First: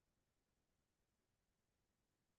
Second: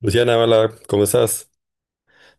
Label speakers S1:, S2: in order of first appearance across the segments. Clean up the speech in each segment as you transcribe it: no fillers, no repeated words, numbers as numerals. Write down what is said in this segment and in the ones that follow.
S1: Luciana, hola, ¿cómo estás?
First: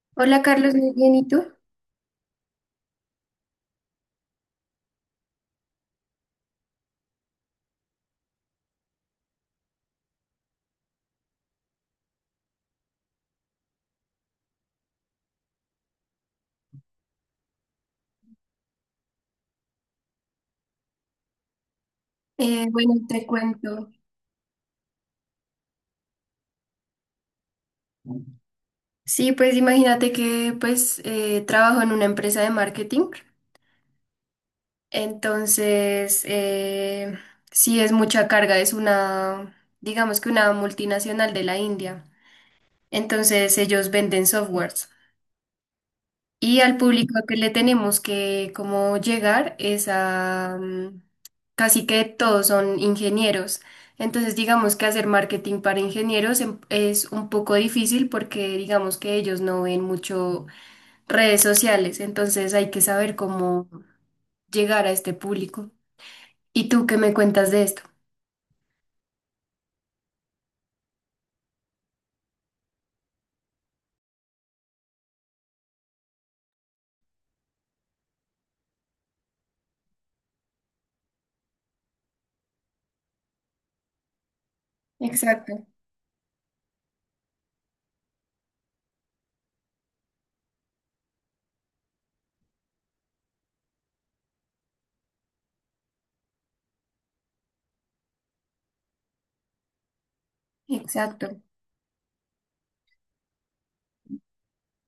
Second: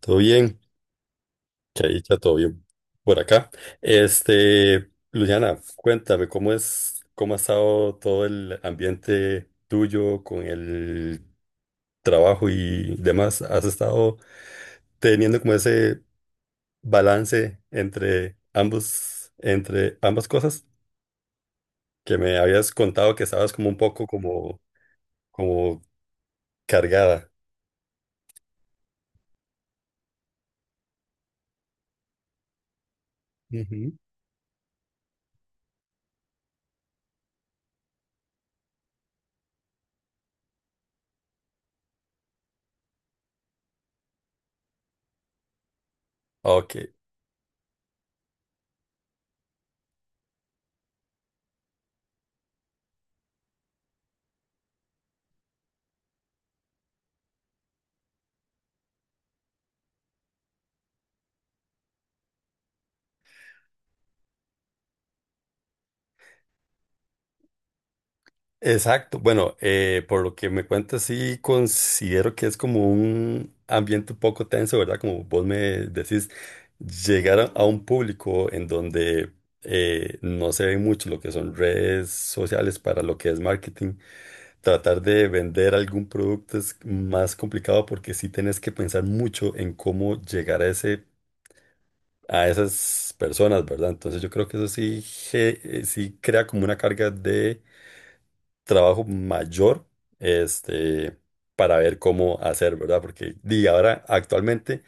S1: ¿Todo
S2: Hola
S1: bien?
S2: Carlos, muy bien, ¿y tú?
S1: Que ahí está todo bien por acá. Luciana, cuéntame, ¿cómo es, cómo ha estado todo el ambiente tuyo con el trabajo y demás? ¿Has estado teniendo como ese balance entre ambos, entre ambas cosas? Que me
S2: Eh,
S1: habías
S2: bueno,
S1: contado que
S2: te
S1: estabas como un
S2: cuento.
S1: poco como cargada.
S2: Sí, pues imagínate que trabajo en una empresa de marketing,
S1: Ujú.
S2: entonces sí es mucha carga, es una, digamos que una multinacional de la India. Entonces ellos venden softwares. Y
S1: Ok.
S2: al público que le tenemos que como llegar es a casi que todos son ingenieros. Entonces digamos que hacer marketing para ingenieros es un poco difícil, porque digamos que ellos no ven mucho redes sociales. Entonces hay que saber cómo llegar a este público. ¿Y tú qué me cuentas de esto?
S1: Exacto. Bueno, por lo que me cuentas, sí considero que es como un ambiente un poco tenso, ¿verdad? Como vos me decís, llegar a un público en donde no se ve mucho lo que son redes sociales para lo que es marketing. Tratar de
S2: Exacto,
S1: vender algún producto es más complicado porque sí tenés que pensar mucho en cómo llegar a a esas personas, ¿verdad? Entonces yo creo que eso sí, sí crea como una carga de trabajo mayor, este,
S2: exacto.
S1: para ver cómo hacer, ¿verdad? Porque di, ahora actualmente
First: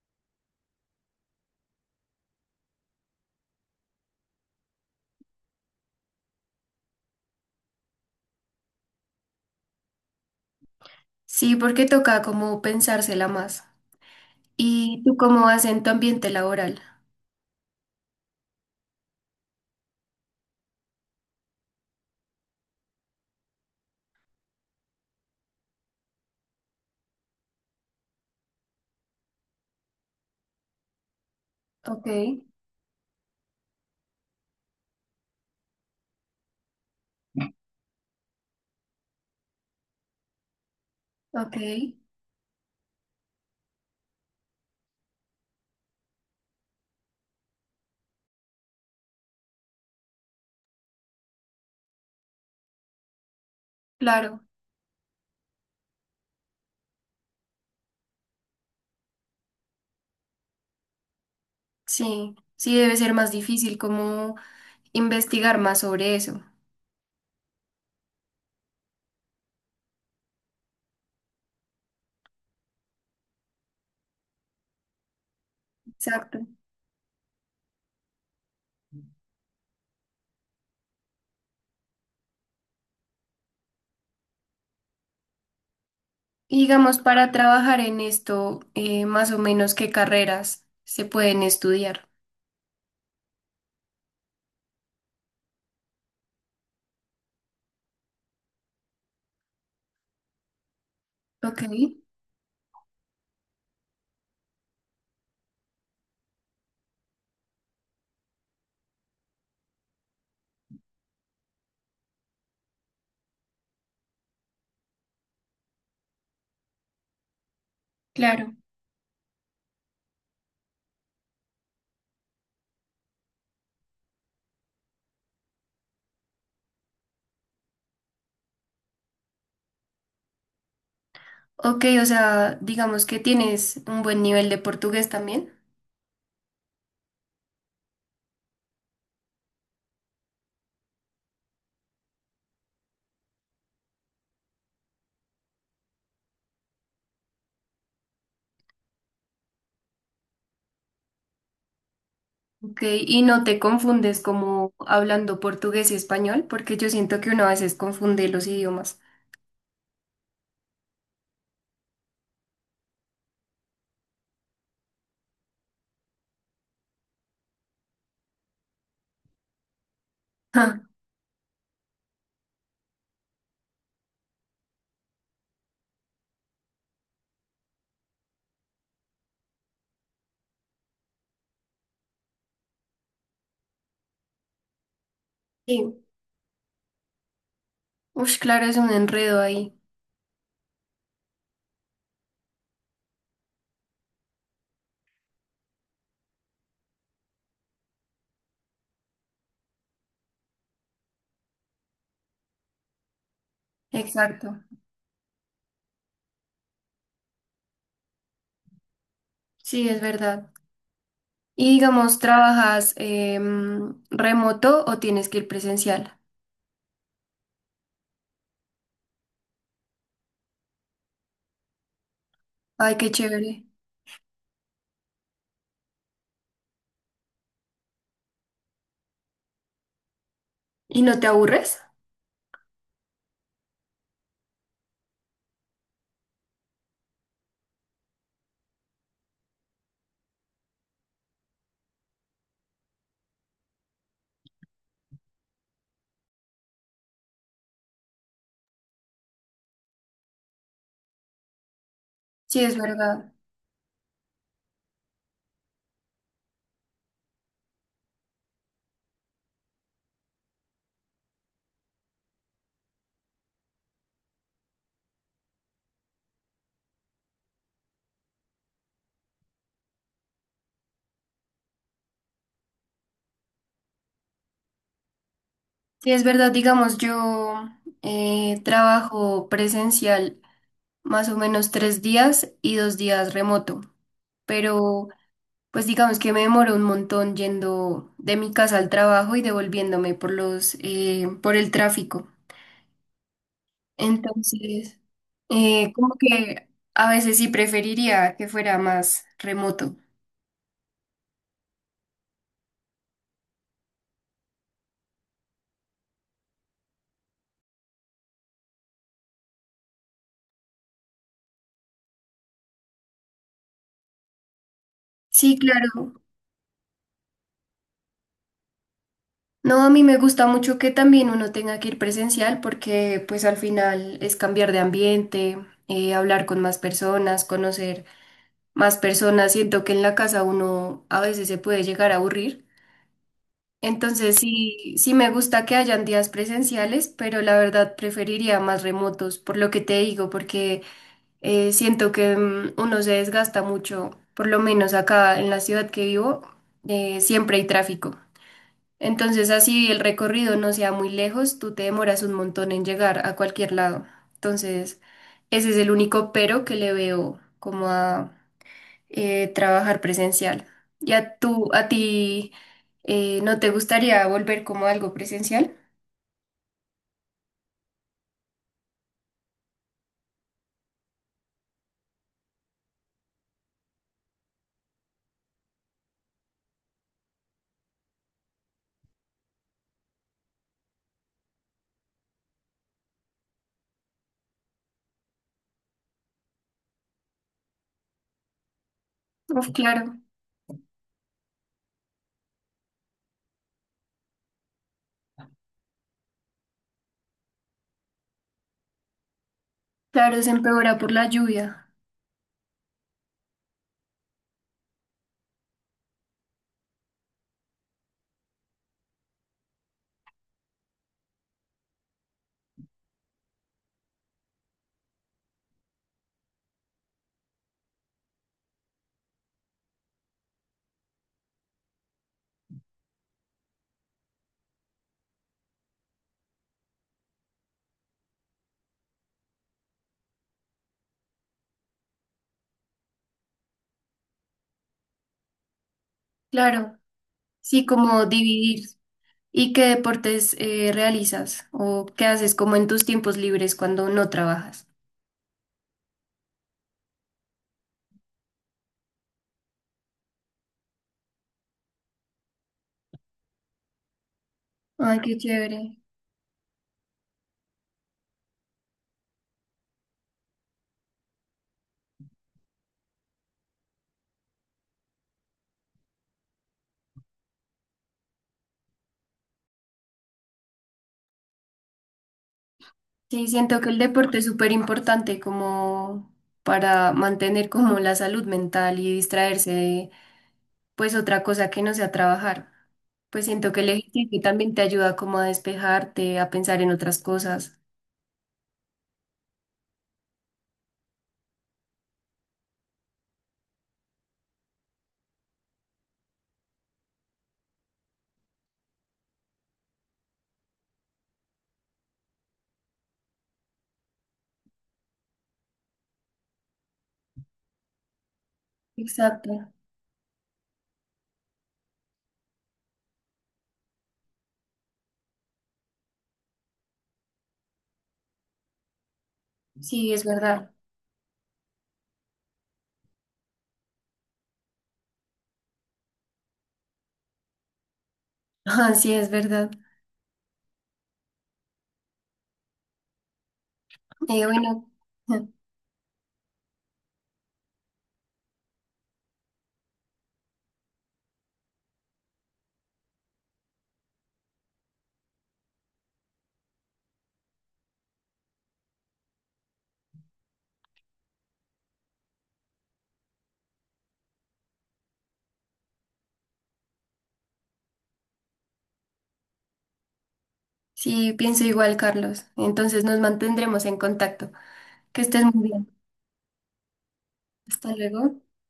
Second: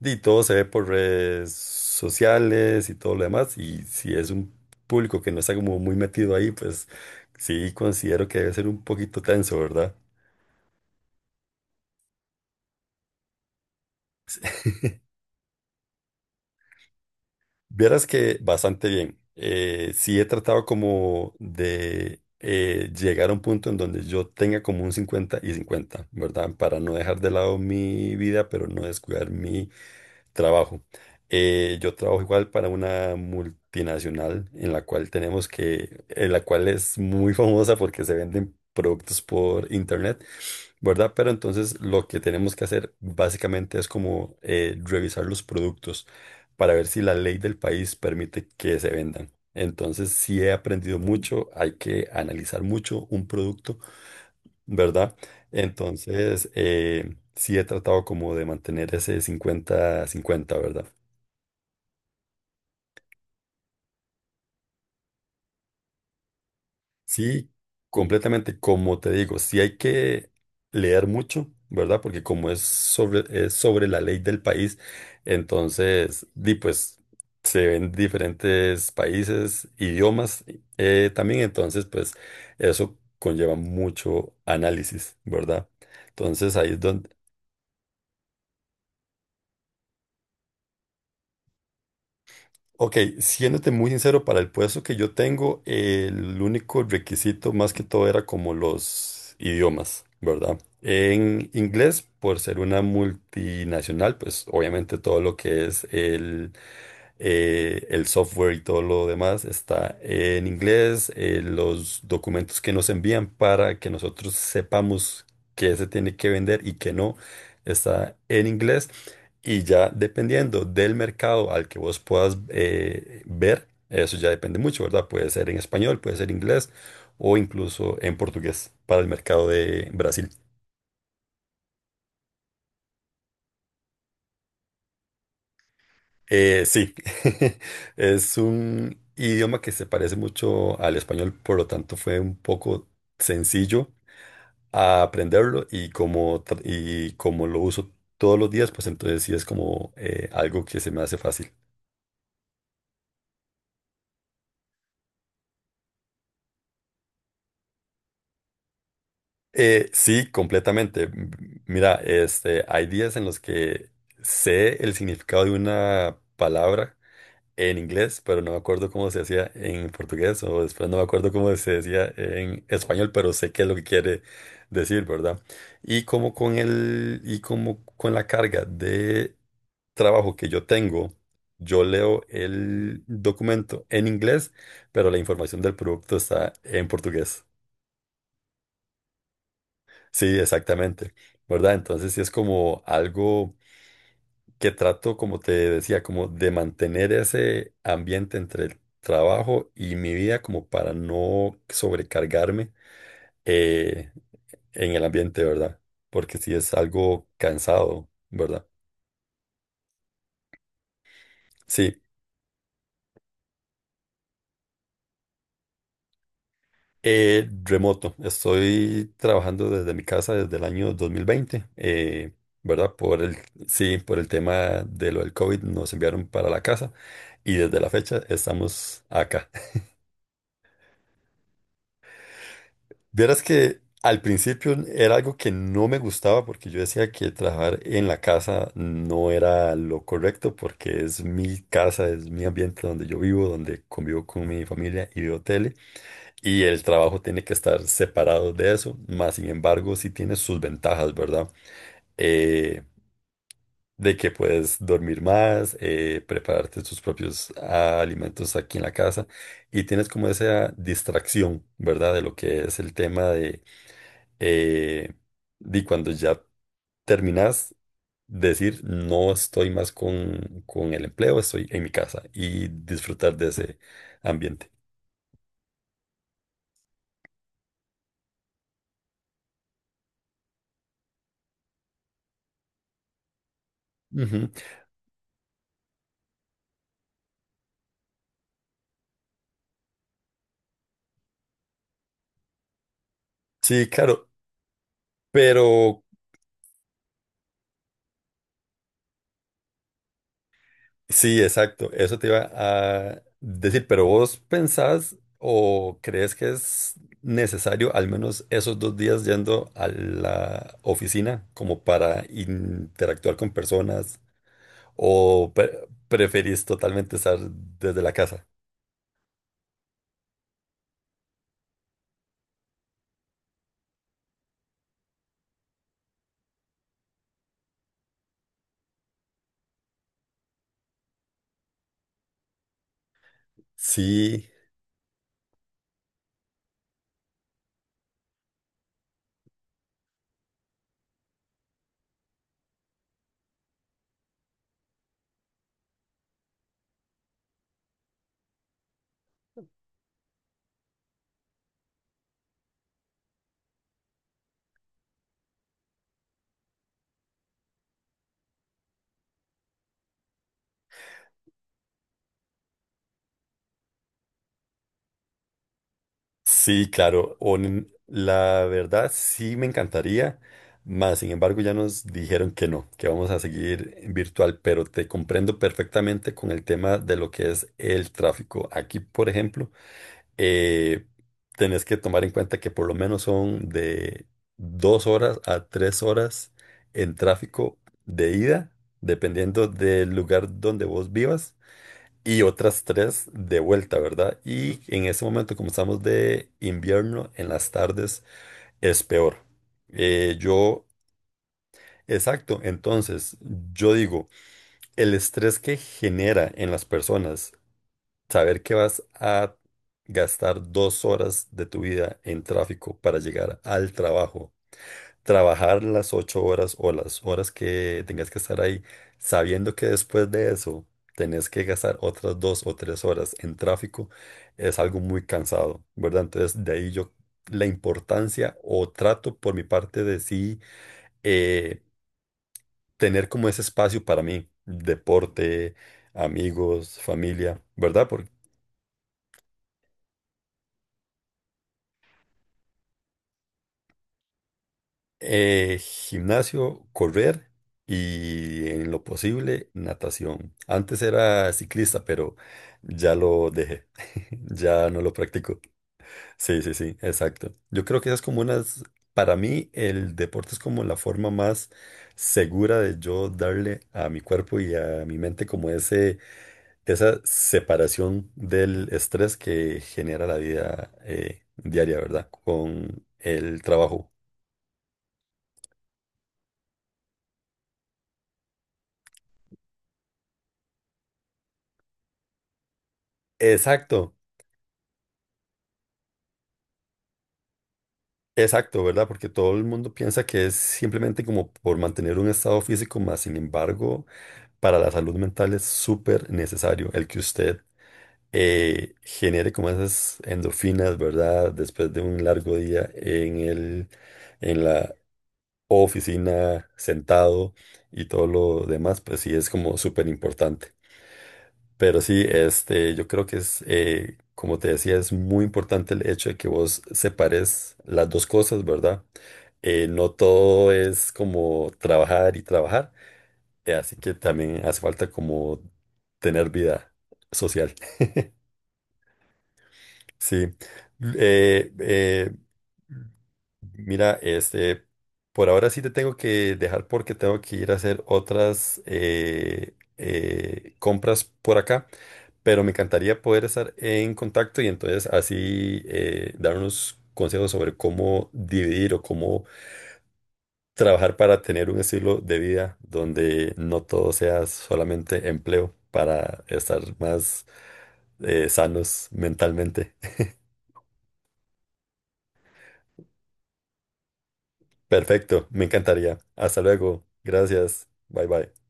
S1: di, todo se ve por redes sociales y todo lo demás, y si es un público que no está como muy metido ahí, pues sí considero que debe ser un poquito tenso, ¿verdad?
S2: Sí, porque toca como pensársela más. ¿Y tú cómo vas en tu ambiente laboral?
S1: Vieras que bastante bien. Sí he tratado como de llegar a un punto en donde yo tenga como un 50 y 50, ¿verdad? Para no dejar de lado mi vida, pero no descuidar mi trabajo. Yo
S2: Ok,
S1: trabajo igual para una multinacional en la cual en la cual es muy famosa porque se venden productos por internet, ¿verdad? Pero
S2: ok,
S1: entonces lo que tenemos que hacer básicamente es como revisar los productos para ver si la ley del país permite que se vendan. Entonces, sí he aprendido mucho, hay que analizar mucho un producto,
S2: claro.
S1: ¿verdad? Entonces, sí he tratado como de mantener ese 50 50, ¿verdad?
S2: Sí, sí debe ser más difícil como investigar más sobre eso.
S1: Sí, completamente, como te digo, sí hay que leer mucho, ¿verdad? Porque como es es sobre la ley del país, entonces,
S2: Exacto.
S1: di pues, se ven diferentes países, idiomas también, entonces, pues, eso conlleva mucho análisis, ¿verdad? Entonces,
S2: Y
S1: ahí es
S2: digamos,
S1: donde
S2: para trabajar en esto, más o menos qué carreras se pueden estudiar.
S1: ok, siéndote muy sincero, para el puesto que yo tengo, el único requisito más que todo era como los idiomas, ¿verdad? En
S2: Ok,
S1: inglés, por ser una multinacional, pues obviamente todo lo que es el software y todo lo demás está en inglés, los documentos que nos envían para que nosotros sepamos qué se tiene que vender y qué no está en
S2: claro.
S1: inglés. Y ya dependiendo del mercado al que vos puedas ver, eso ya depende mucho, ¿verdad? Puede ser en español, puede ser inglés o incluso en portugués para el mercado de Brasil.
S2: Ok, o sea, digamos que tienes un buen nivel de portugués también.
S1: Sí, es un idioma que se parece mucho al español, por lo tanto fue un poco sencillo a aprenderlo y y como lo uso todos los días, pues entonces sí es como algo que se me hace fácil.
S2: Ok, ¿y no te confundes como hablando portugués y español? Porque yo siento que uno a veces confunde los idiomas.
S1: Sí, completamente. Mira, hay días en los que sé el significado de una palabra en inglés, pero no me acuerdo cómo se hacía en portugués, o
S2: Ja.
S1: después no me acuerdo cómo se decía en español, pero sé qué es lo que quiere decir, ¿verdad? Y y como con la carga de trabajo que yo tengo, yo leo el documento en inglés, pero la información del
S2: Sí.
S1: producto está en portugués.
S2: Ush, claro, es un enredo ahí.
S1: Sí, exactamente, ¿verdad? Entonces sí es como algo que trato, como te decía, como de mantener ese ambiente entre el trabajo y mi vida como para no sobrecargarme eh,
S2: Exacto.
S1: en el ambiente, ¿verdad? Porque sí es algo cansado, ¿verdad?
S2: Sí, es verdad. Y
S1: Sí.
S2: digamos, ¿trabajas remoto o tienes que ir presencial?
S1: Remoto, estoy trabajando desde mi casa desde el año 2020, ¿verdad?
S2: Ay, qué chévere.
S1: Sí, por el tema de lo del COVID nos enviaron para la casa y desde la fecha estamos acá.
S2: ¿Y no te aburres?
S1: Vieras que al principio era algo que no me gustaba porque yo decía que trabajar en la casa no era lo correcto porque es mi casa, es mi ambiente donde yo vivo, donde convivo con mi familia y veo tele, y el trabajo tiene que estar separado de eso, más sin embargo, sí tiene sus ventajas, ¿verdad?
S2: Sí, es
S1: Eh,
S2: verdad.
S1: de que puedes dormir más, prepararte tus propios alimentos aquí en la casa y tienes como esa distracción, ¿verdad? De lo que es el tema eh, de cuando ya terminas, decir, no estoy más con el empleo, estoy en mi casa y disfrutar de ese ambiente.
S2: Sí, es verdad. Digamos, yo trabajo presencial más o menos tres días y dos días remoto.
S1: Ujú.
S2: Pero, pues digamos que me demoro un montón yendo de mi casa al trabajo y devolviéndome por los, por el tráfico.
S1: Sí, claro,
S2: Entonces,
S1: pero
S2: como que a veces sí preferiría que fuera más remoto.
S1: sí, exacto. Eso te iba a decir, pero vos pensás o crees que es necesario al menos esos 2 días yendo a la oficina como para interactuar con personas o
S2: Sí, claro.
S1: preferís totalmente estar desde la casa.
S2: No, a mí me gusta mucho que también uno tenga que ir presencial, porque pues al final es cambiar de ambiente, hablar con más personas, conocer más personas. Siento que en la casa uno a veces se puede llegar a aburrir. Entonces
S1: Sí.
S2: sí, sí me gusta que hayan días presenciales, pero la verdad preferiría más remotos, por lo que te digo, porque… siento que uno se desgasta mucho. Por lo menos acá en la ciudad que vivo, siempre hay tráfico. Entonces, así el recorrido no sea muy lejos, tú te demoras un montón en llegar a cualquier lado. Entonces, ese es el único pero que le veo como a trabajar presencial. ¿Ya tú, a ti, no te gustaría volver como algo presencial?
S1: Sí, claro. La verdad sí me encantaría, mas sin embargo ya nos dijeron que no, que vamos a seguir en virtual, pero te comprendo perfectamente con el tema de lo que es el tráfico. Aquí, por ejemplo, eh, tenés que tomar en cuenta que por lo menos son de 2 horas a 3 horas en tráfico de ida, dependiendo
S2: Uf,
S1: del
S2: claro,
S1: lugar donde vos vivas y otras 3 de vuelta, ¿verdad? Y en ese momento, como estamos de invierno, en las tardes es peor. Eh,
S2: claro, se
S1: yo,
S2: empeora por la lluvia.
S1: exacto, entonces yo digo, el estrés que genera en las personas saber que vas a gastar 2 horas de tu vida en tráfico para llegar al trabajo, trabajar las 8 horas o las horas que tengas que estar ahí, sabiendo que después de eso tenés que gastar otras 2 o 3 horas en tráfico, es algo muy cansado, ¿verdad? Entonces, de ahí yo la importancia o trato por mi parte de sí eh, tener como ese espacio para mí, deporte,
S2: Claro,
S1: amigos, familia,
S2: sí,
S1: ¿verdad?
S2: como dividir. ¿Y qué deportes realizas o qué haces como en tus tiempos libres cuando no trabajas?
S1: Gimnasio, correr y en lo posible natación. Antes era ciclista, pero ya lo dejé. Ya no lo
S2: Ay, qué
S1: practico.
S2: chévere.
S1: Sí, sí, sí, exacto. Yo creo que esas para mí el deporte es como la forma más segura de yo darle a mi cuerpo y a mi mente como esa separación del estrés que genera la vida diaria, ¿verdad? Con
S2: Sí,
S1: el
S2: siento que el
S1: trabajo.
S2: deporte es súper importante como para mantener como la salud mental y distraerse de pues otra cosa que no sea trabajar. Pues siento que el
S1: Exacto.
S2: ejercicio también te ayuda como a despejarte, a pensar en otras cosas.
S1: Exacto, ¿verdad? Porque todo el mundo piensa que es simplemente como por mantener un estado físico, más sin embargo, para la salud mental es súper necesario el que usted genere como esas endorfinas, ¿verdad? Después de un largo día en la oficina, sentado y todo lo demás, pues sí es
S2: Exacto.
S1: como súper importante. Pero sí, yo creo que como te decía, es muy importante el hecho de que vos separes las dos cosas, ¿verdad? No
S2: Sí, es verdad.
S1: todo es como trabajar y trabajar, así que también hace falta como tener vida social.
S2: Ah, sí, es verdad.
S1: Sí. Eh, eh, mira,
S2: Y bueno,
S1: por ahora sí te tengo que dejar porque tengo que ir a hacer otras compras por acá, pero me encantaría poder estar en contacto y entonces así dar unos consejos sobre cómo dividir o cómo trabajar para tener un estilo de vida donde no todo sea solamente empleo para estar más sanos mentalmente.
S2: sí, pienso igual, Carlos. Entonces nos mantendremos en contacto. Que estés
S1: Perfecto, me
S2: muy bien.
S1: encantaría. Hasta luego. Gracias.
S2: Hasta
S1: Bye
S2: luego.
S1: bye.